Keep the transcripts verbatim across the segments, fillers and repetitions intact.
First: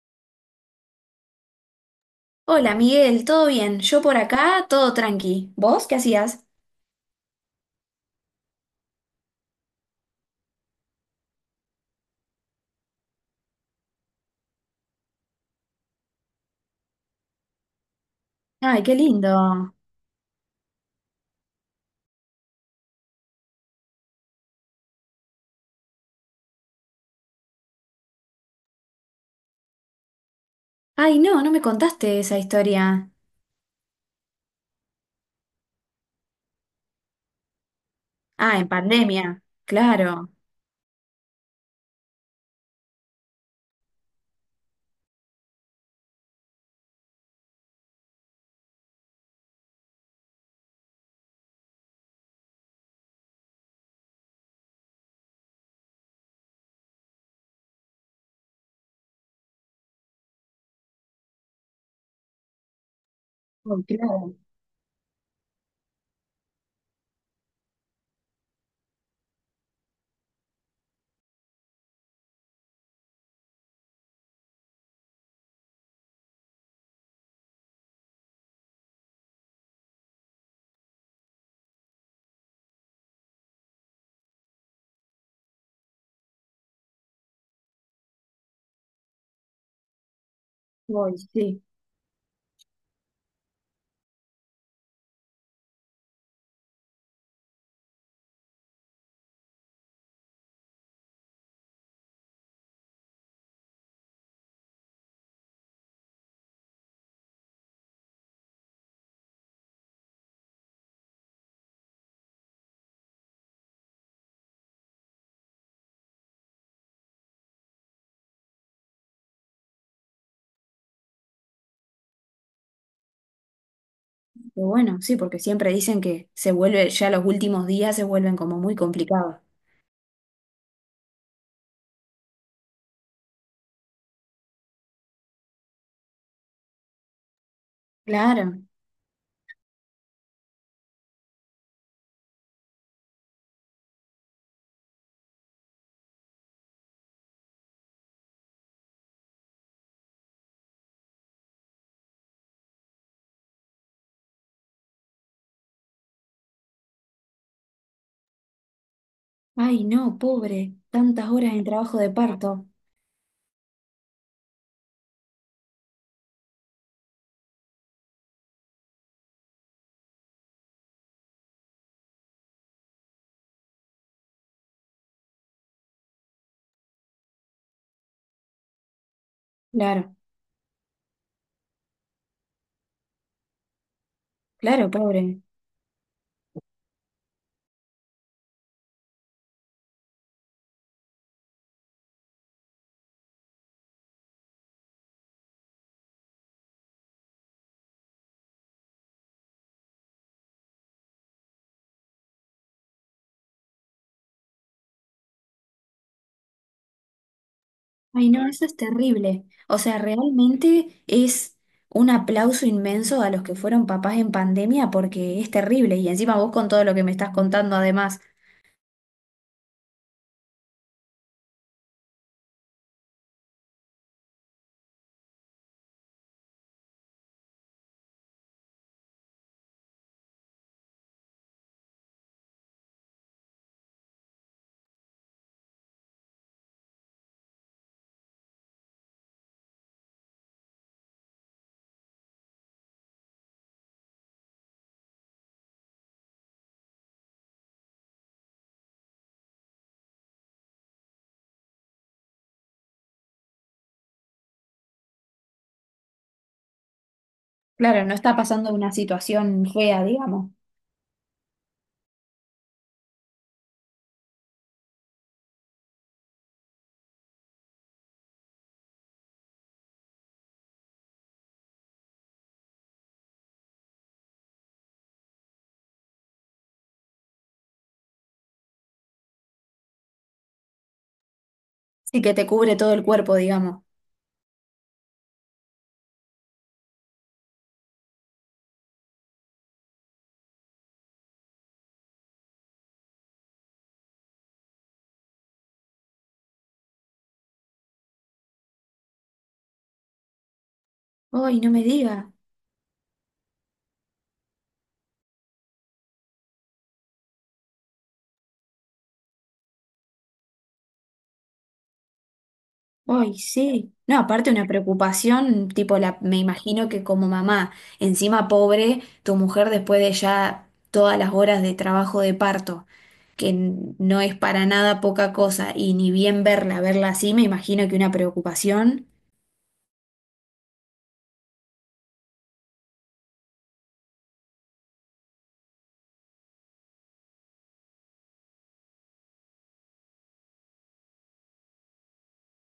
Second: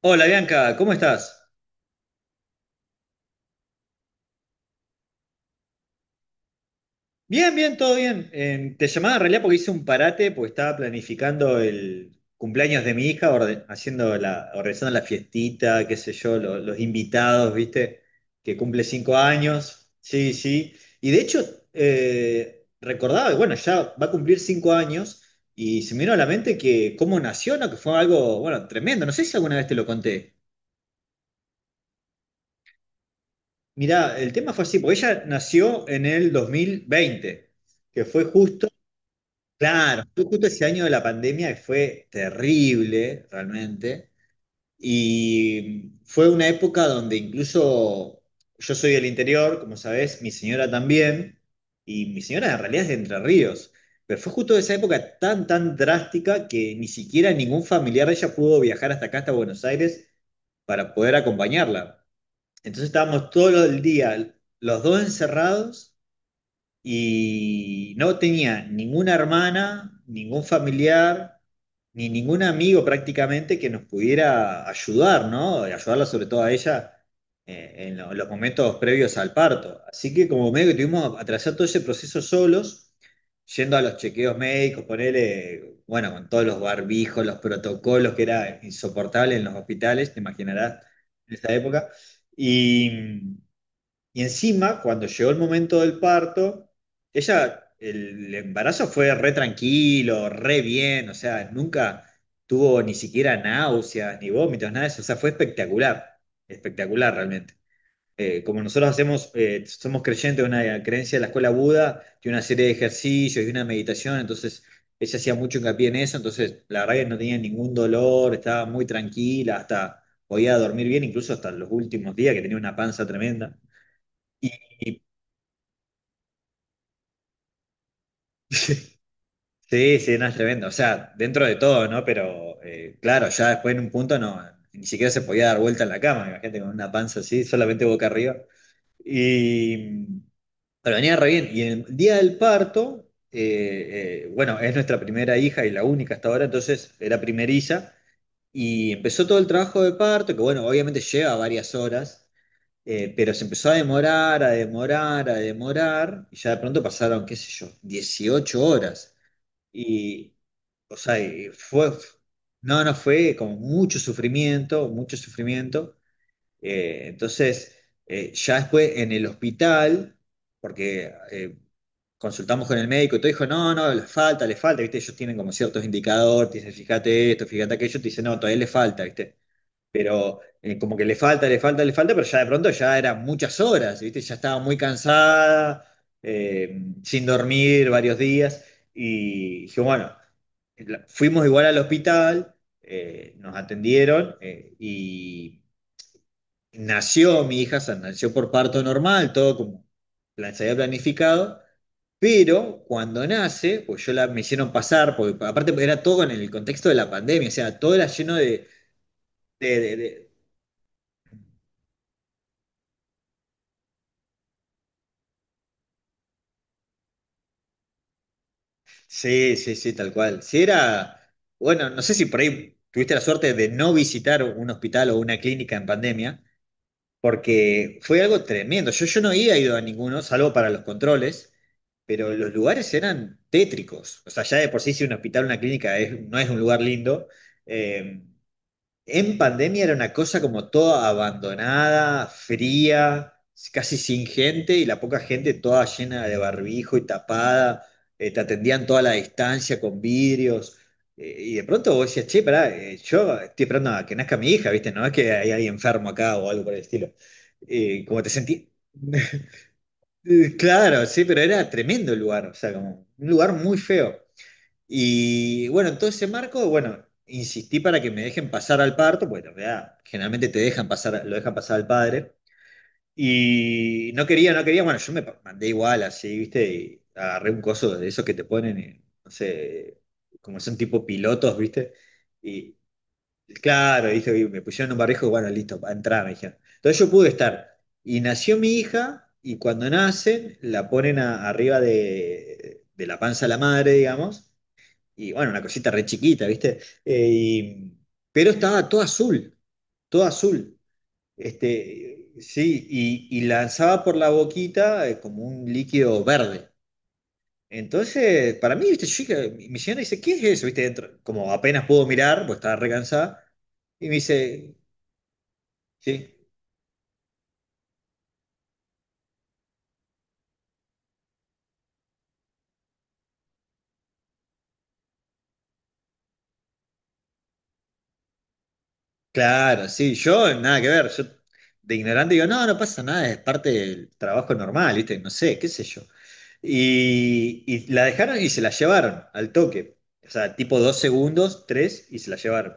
Hola Bianca, ¿cómo estás? Hola Miguel, ¿todo bien? Yo por acá, todo tranqui. ¿Vos qué hacías? Bien, bien, todo bien. Eh, te llamaba en realidad porque hice un parate, porque estaba planificando el cumpleaños de mi hija, orde- haciendo la, organizando la fiestita, qué sé yo, lo- los invitados, ¿viste? Que cumple Ay, qué cinco lindo. años. Sí, sí. Y de hecho, eh, recordaba que, bueno, ya va a cumplir cinco años y se me vino a la mente que cómo nació, ¿no? Que fue algo, bueno, tremendo. No sé si alguna vez te lo conté. Ay, no, no me contaste esa historia. Mirá, el tema fue así, porque ella nació en el dos mil veinte, que fue Ah, en justo, pandemia. claro, fue Claro. justo ese año de la pandemia, que fue terrible realmente, y fue una época donde incluso yo soy del interior, como sabés, mi señora también, y mi señora en realidad es de Entre Ríos, pero fue justo esa época tan, tan drástica que ni siquiera ningún familiar de ella pudo viajar hasta acá, hasta Buenos Aires, para poder acompañarla. Entonces estábamos todo Oh, el día, claro. los dos encerrados, y no tenía ninguna hermana, ningún familiar, ni ningún amigo prácticamente que nos pudiera ayudar, ¿no? Ayudarla sobre todo a ella eh, en lo- los momentos previos al parto. Así que como medio que tuvimos que atravesar todo ese proceso solos, yendo a los chequeos médicos, ponerle, bueno, con todos los barbijos, los protocolos, que era insoportable en los hospitales, te imaginarás, Uy, en esa sí. época. Y, y encima, cuando llegó el momento del parto, ella, el embarazo fue re tranquilo, re bien, o sea, nunca tuvo ni siquiera náuseas, ni vómitos, nada de eso, o sea, fue espectacular, espectacular realmente. Eh, como nosotros hacemos, eh, somos creyentes de una creencia de la escuela Buda, de una serie de ejercicios y una meditación, entonces ella hacía mucho hincapié en eso, entonces la verdad que no tenía ningún dolor, estaba muy tranquila, hasta podía dormir bien, incluso hasta los últimos días que tenía una panza tremenda. Pero bueno, Y, sí, porque siempre dicen que se vuelve, ya los últimos días se vuelven como muy complicados. Sí, sí, no es tremendo. O sea, dentro de todo, ¿no? Pero eh, claro, ya después en un punto no, ni siquiera se podía dar vuelta en la cama, imagínate, con una panza así, solamente boca arriba. Claro. Y pero venía re bien. Y en el día del parto, eh, eh, bueno, es nuestra primera hija y la única hasta ahora, entonces era primeriza. Y empezó todo el trabajo de parto, que bueno, obviamente lleva varias horas, eh, pero se empezó a demorar, a demorar, a demorar, y ya de pronto pasaron, qué sé yo, dieciocho horas. Ay, no, Y, pobre. o sea, Tantas y horas en fue, trabajo de parto. no, no fue como mucho sufrimiento, mucho sufrimiento. Eh, entonces, eh, ya después en el hospital, porque eh, consultamos con el médico y todo, dijo, no, no, le falta, le falta, ¿viste? Ellos tienen como ciertos indicadores, te dicen, fíjate esto, fíjate aquello, te dicen, no, todavía le falta, ¿viste? Claro, Pero eh, como que le falta, le falta, le falta, pero ya de pronto ya eran muchas horas, ¿viste? Ya estaba muy claro, pobre. cansada, eh, sin dormir varios días, y dije, bueno, la- fuimos igual al hospital, eh, nos atendieron, eh, y nació mi hija, o sea, nació por parto normal, todo como plan- se había planificado. Pero cuando nace, pues yo la me hicieron pasar, porque aparte era todo en el contexto de la pandemia, o sea, todo era Ay, lleno no, eso de, es terrible. O de, sea, de- realmente es un aplauso inmenso a los que fueron papás en pandemia porque es terrible. Y encima vos con todo lo que me estás contando, además, Sí, sí, sí, tal cual. Si era, bueno, no sé si por ahí tuviste la suerte de no visitar un hospital o una clínica en pandemia, porque fue algo tremendo. Yo, yo no había ido a ninguno, salvo para los controles, pero los lugares eran tétricos. O sea, ya de por sí si un hospital o una clínica es- no es un lugar lindo, eh, en pandemia era una cosa como toda abandonada, fría, casi sin gente, y la poca gente toda llena de barbijo y tapada, eh, te atendían toda la distancia con vidrios, eh, y de pronto vos decías, che, pará, eh, yo estoy esperando a que nazca mi hija, ¿viste? No es que hay alguien enfermo acá o algo por el estilo. Eh, claro, no Como te está sentí... pasando una situación fea, digamos. Claro, sí, pero era tremendo el lugar, o sea, como un lugar muy feo. Y bueno, en todo ese marco, bueno, insistí para que me dejen pasar al parto, porque en realidad generalmente te dejan pasar, lo dejan pasar al padre. Y no quería, no quería, bueno, yo me pa- mandé igual así, ¿viste? Y agarré un coso de esos que te ponen, eh, no sé, como son tipo pilotos, ¿viste? Sí que te cubre Y todo el cuerpo, digamos. claro, ¿viste? Y me pusieron un barrijo, y bueno, listo, para entrar, me dijeron. Entonces yo pude estar. Y nació mi hija, y cuando nacen, la ponen a- arriba de, de la panza de la madre, digamos, y bueno, una cosita re chiquita, ¿viste? Eh, y- pero estaba todo azul, todo azul. Ay, no me Este, diga. sí, y, y lanzaba por la boquita eh, como un líquido verde. Entonces, para mí, ¿viste? Yo dije- mi mi señora dice, ¿qué es eso? ¿Viste? Dentro, como apenas pudo mirar, pues estaba re Ay, cansada, sí. y me No, aparte una dice, preocupación, tipo la, sí. me imagino que como mamá, encima pobre, tu mujer después de ya todas las horas de trabajo de parto, que n- no es para nada poca cosa, y ni bien verla, verla así, me imagino que una preocupación. Claro, sí, yo nada que ver, yo de ignorante digo, no, no pasa nada, es parte del trabajo normal, ¿viste? No sé, qué sé yo. Y, y la dejaron y se la llevaron al toque. O sea, tipo dos segundos, tres, y se la llevaron.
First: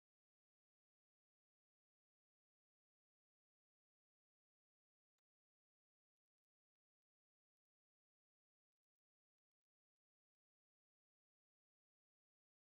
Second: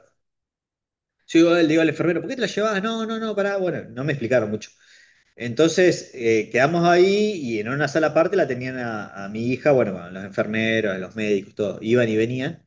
Yo digo, le digo al enfermero, ¿por qué te la llevas? No, no, no, pará, bueno, no me explicaron mucho. Entonces, eh, quedamos ahí, y en una sala aparte la tenían a, a mi hija, bueno, con los enfermeros, los médicos, todo, iban y venían.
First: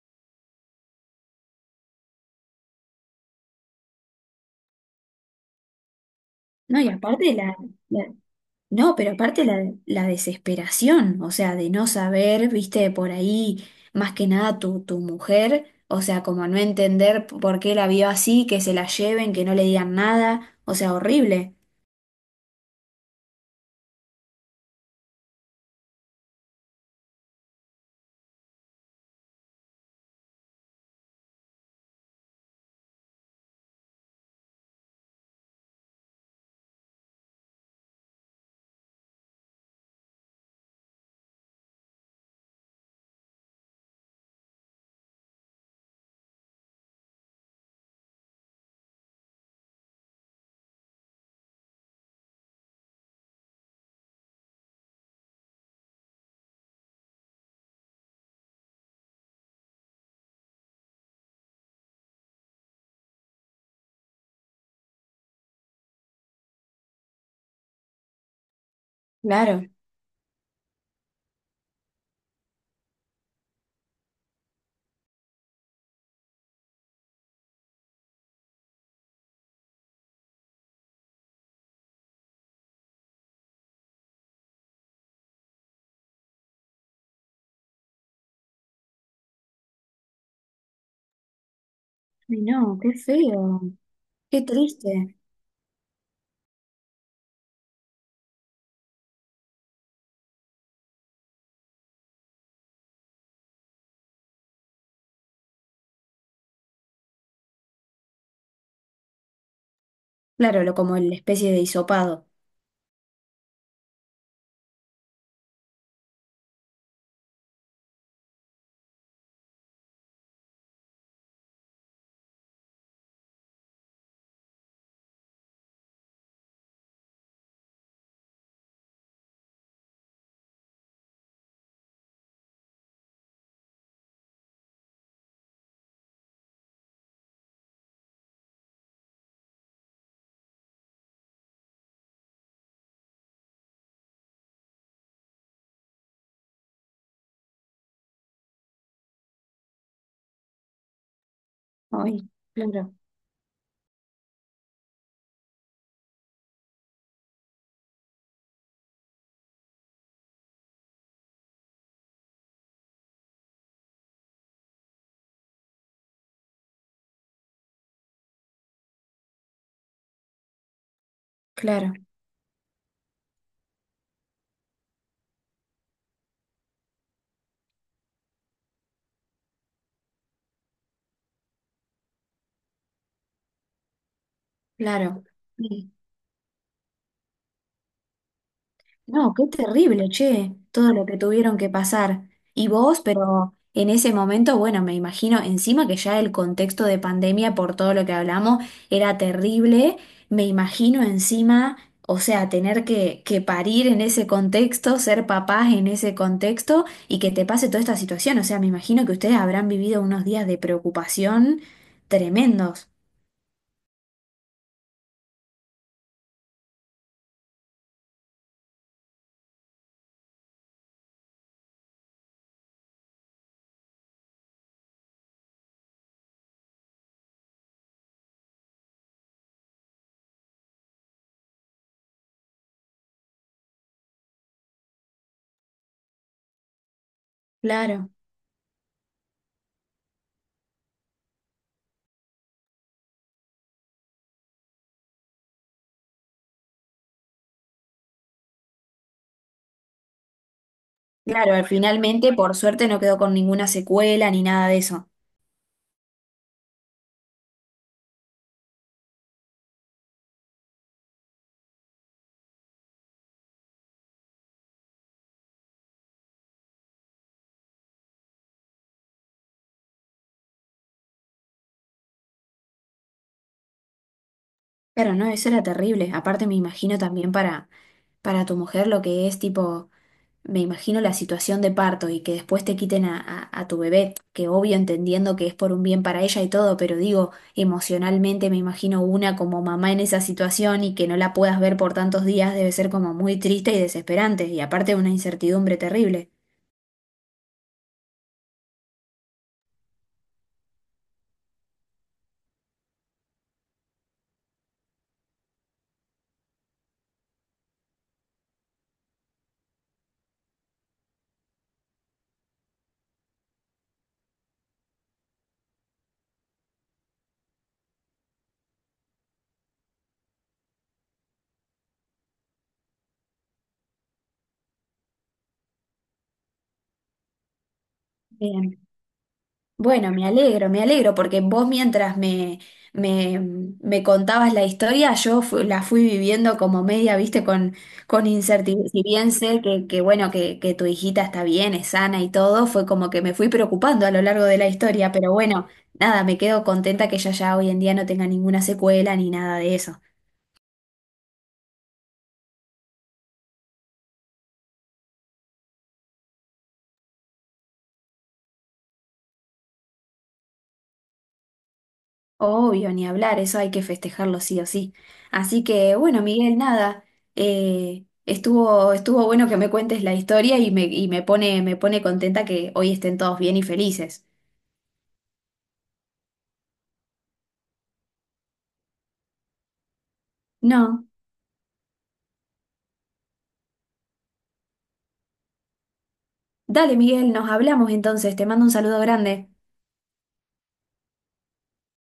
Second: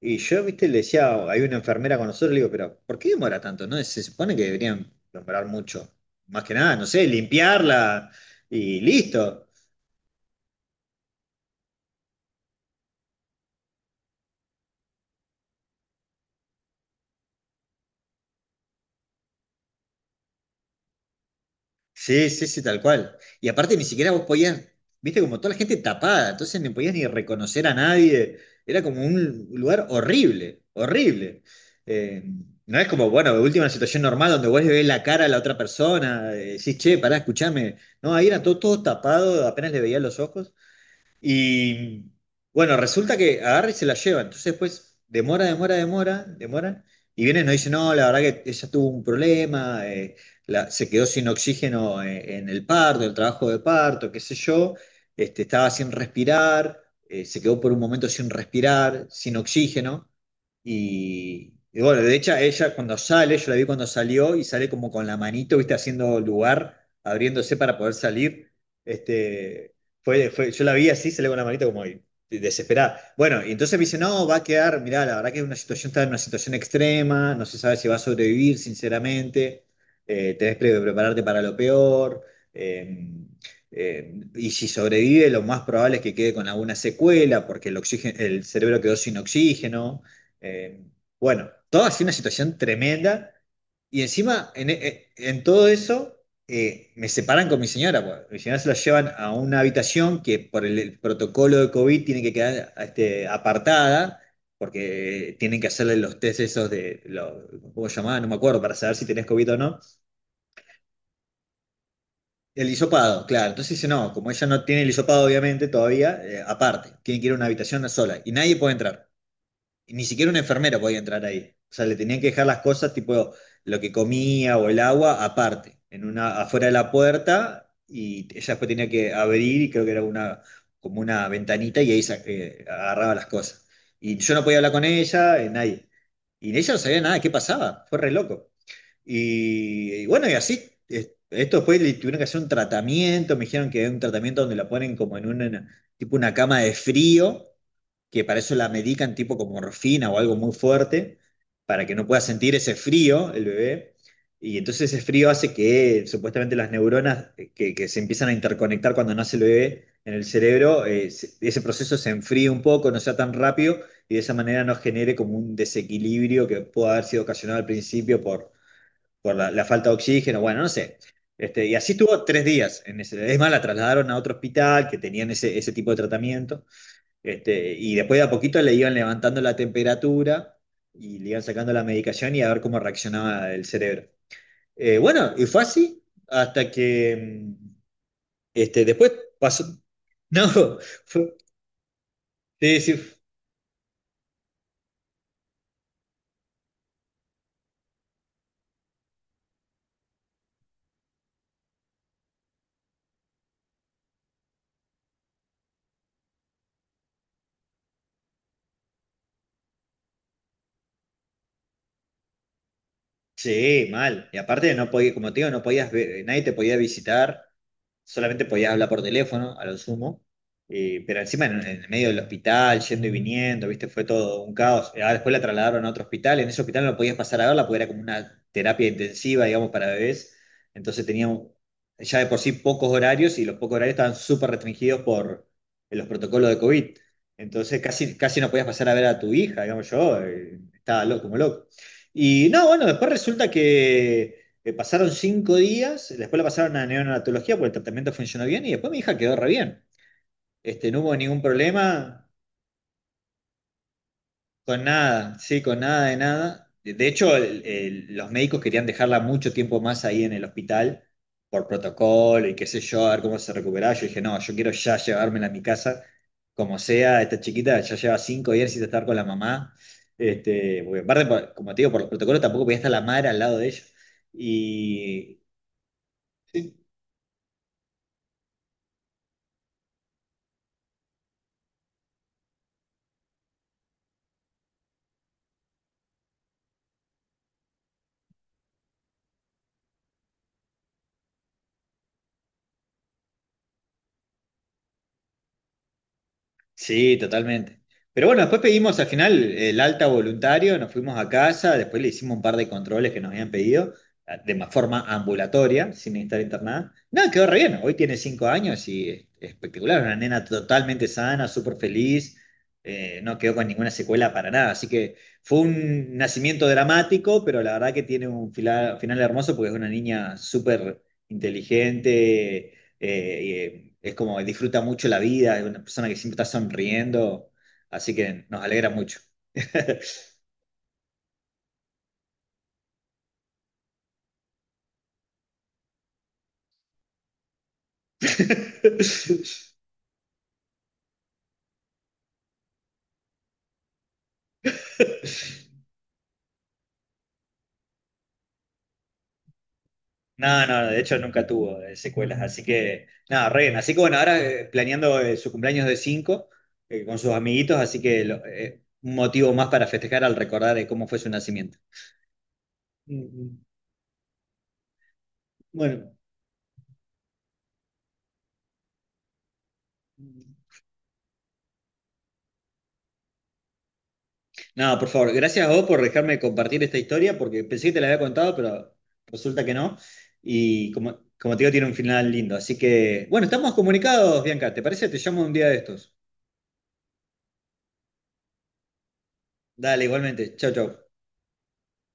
Y yo, viste, le decía, hay una enfermera con nosotros, le digo, pero ¿por qué demora tanto? ¿No? Se supone que deberían demorar mucho. Más que nada, No, no y sé, aparte la, limpiarla la- y no, pero aparte listo. la, la desesperación, o sea, de no saber, viste, por ahí, más que nada tu, tu mujer, o sea, como no entender p- por qué la vio así, que se la lleven, que no le digan nada, o sea, horrible, Sí, sí, sí, tal cual. Y aparte ni siquiera vos podías, viste, como toda la gente tapada, entonces no podías ni reconocer a nadie. Era como un lugar horrible, horrible. Eh, no es como, bueno, de última situación normal donde vos le ves la cara a la otra persona, eh, decís, che, pará, escuchame. No, ahí era todo, todo tapado, apenas le veía los ojos. Y bueno, resulta que agarra y se la lleva. Entonces después demora, demora, demora, demora. Y viene y nos dice, no, la verdad que ella tuvo un problema, eh, la- se quedó sin oxígeno eh, en el parto, el trabajo de parto, qué sé yo. Este, estaba sin respirar, eh, se quedó por un momento sin respirar, sin oxígeno. Y, y bueno, de hecho ella cuando sale, yo la vi cuando salió y sale como con la manito, viste, haciendo lugar, abriéndose para poder salir. claro. Este, fue, fue, yo la vi así, se le con la manita como ahí, desesperada. Bueno, y entonces me dice, no, va a quedar, mirá, la verdad que es una situación, está en una situación extrema, no se sabe si va a sobrevivir, sinceramente, eh, tenés que prepararte para lo peor, eh, eh, y si sobrevive, lo más probable es que quede con alguna secuela, porque el oxígeno, el cerebro quedó sin oxígeno. eh, bueno, toda así una Ay, situación no, qué tremenda, feo, y qué encima, en en- triste. en todo eso eh, me separan con mi señora, pues. Mi señora se la llevan a una habitación que por el, el protocolo de COVID tiene que quedar este, apartada, porque tienen que hacerle los test esos de, lo, ¿cómo se llamaba? No me acuerdo, para saber si tenés COVID o no. Claro, lo como la especie de hisopado. El hisopado, claro. Entonces dice, no, como ella no tiene el hisopado, obviamente, todavía, eh, aparte, tiene que ir a una habitación sola y nadie puede entrar. Y ni siquiera un enfermero podía entrar ahí. O sea, le tenían que dejar las cosas, tipo lo que comía o el agua, aparte, en una, afuera de la puerta, y ella después tenía que abrir, y creo que era una, como una ventanita, y ahí sa- eh, agarraba las cosas. Y yo no podía hablar con ella, eh, nadie. Y ella no sabía nada de qué pasaba, fue re loco. Y, y bueno, y así, es- esto después le tuvieron que hacer un tratamiento, me dijeron que era un tratamiento donde la ponen como en una, tipo una cama de frío, que para eso la medican tipo con morfina o algo muy fuerte, para que no pueda Ay, sentir ese claro, frío el bebé. Y entonces ese frío hace que supuestamente las neuronas, eh, que, que se empiezan a interconectar cuando nace el bebé en el cerebro, eh, se- ese proceso se enfríe un poco, no sea tan rápido, y de esa manera no genere como un desequilibrio que pueda haber sido ocasionado al principio por, por la, la falta de oxígeno, bueno, no sé. Este, y claro, así estuvo tres días. En ese, es más, la trasladaron a otro hospital que tenían ese, ese tipo de tratamiento. Este, y después de a poquito le iban levantando la temperatura y le iban sacando la medicación, y a ver cómo reaccionaba el cerebro. Eh, claro. Bueno, y fue así hasta que mm, este, después No, qué pasó. terrible, No, che, todo lo que fue, tuvieron que pasar. Y sí, sí, vos, pero en ese momento, bueno, me imagino, encima que ya el contexto de pandemia, por todo lo que hablamos, era terrible, me imagino encima, o sea, tener que, que parir en ese contexto, ser papás en ese contexto y que te pase toda esta situación. O sea, me imagino que ustedes habrán vivido unos días de preocupación tremendos. Sí, mal. Y aparte no podía, como te digo, no podías ver, nadie te podía visitar, solamente podías hablar por teléfono, a lo sumo. Eh, pero encima en, en el medio del hospital, yendo y viniendo, viste, fue todo un caos. Eh, ah, después la trasladaron a otro hospital; en ese hospital no podías pasar a verla porque era como una terapia intensiva, digamos, para bebés. Entonces tenía un- ya de por sí pocos horarios, y los pocos horarios estaban súper restringidos por eh, los protocolos de COVID. Entonces Claro. casi, casi no podías pasar a ver a tu hija, digamos yo, eh, estaba loco, como loco. Y no, bueno, después resulta que eh, pasaron cinco días, después la pasaron a neonatología porque el tratamiento funcionó bien, y después mi hija quedó re bien. Este, no hubo ningún Claro, problema, finalmente, por suerte, no quedó con ninguna secuela ni nada de con eso. nada, sí, con nada de nada. De de hecho, el- el- los médicos querían dejarla mucho tiempo más ahí en el hospital por protocolo y qué sé yo, a ver cómo se recuperaba. Yo dije, no, yo quiero ya llevármela a mi casa, como sea, esta chiquita ya lleva cinco días sin estar con la mamá. Este, porque aparte, por- como te digo, por los protocolos tampoco podía estar la madre al lado de ella. Pero no, Y eso era terrible. Aparte me imagino también para, para tu mujer lo que es tipo, me imagino la situación de parto y que después te quiten a, a- a tu bebé, que obvio entendiendo que es por un bien para ella y todo, pero digo, emocionalmente me imagino una como mamá en esa situación y que no la puedas ver por tantos días debe ser como muy triste y desesperante y aparte una incertidumbre terrible. Sí, totalmente. Pero bueno, después pedimos al final el alta voluntario, nos fuimos a casa, después le hicimos un par de controles que nos habían pedido, ah, de ma- forma ambulatoria, sin estar internada. Nada, quedó re bien. Hoy tiene cinco años y es espectacular, una nena totalmente sana, súper feliz, eh, no quedó con ninguna secuela para nada. Así que fue un nacimiento dramático, pero la verdad que tiene un fila- final hermoso, porque es una niña súper inteligente, eh, y, eh, es como disfruta mucho la vida, es una persona que siempre está sonriendo, así que nos alegra mucho. Bueno, me alegro, me alegro, porque vos mientras me, me, me contabas la historia, yo fu- la fui viviendo como media, viste, con, con incertidumbre. Si bien sé que, que bueno, que, que tu hijita está bien, es sana y todo, fue como que me fui preocupando a lo largo de la historia, pero bueno, nada, me quedo contenta que ella ya hoy en día no tenga ninguna secuela ni nada de eso. No, no, de hecho nunca tuvo eh, secuelas, así que nada, re bien. Así que bueno, ahora eh, planeando eh, su cumpleaños de cinco con sus amiguitos, así que lo- eh, un motivo más para festejar al recordar eh, cómo fue su nacimiento. Obvio, ni Mm, hablar, eso mm. hay que festejarlo sí o sí. Así que Bueno. bueno, Miguel, nada, eh, estuvo, estuvo bueno que me cuentes la historia y me, y me pone, me pone contenta que hoy estén todos bien y felices. No, por favor, gracias a vos por dejarme compartir esta historia, porque pensé que te la había contado, pero resulta que no. Y No, como, como te digo, tiene un final lindo. Así que, bueno, estamos comunicados, Bianca. ¿Te parece? Te llamo un día de estos. dale, Miguel, nos hablamos entonces, te mando un saludo grande. Dale, igualmente. Chau, chau.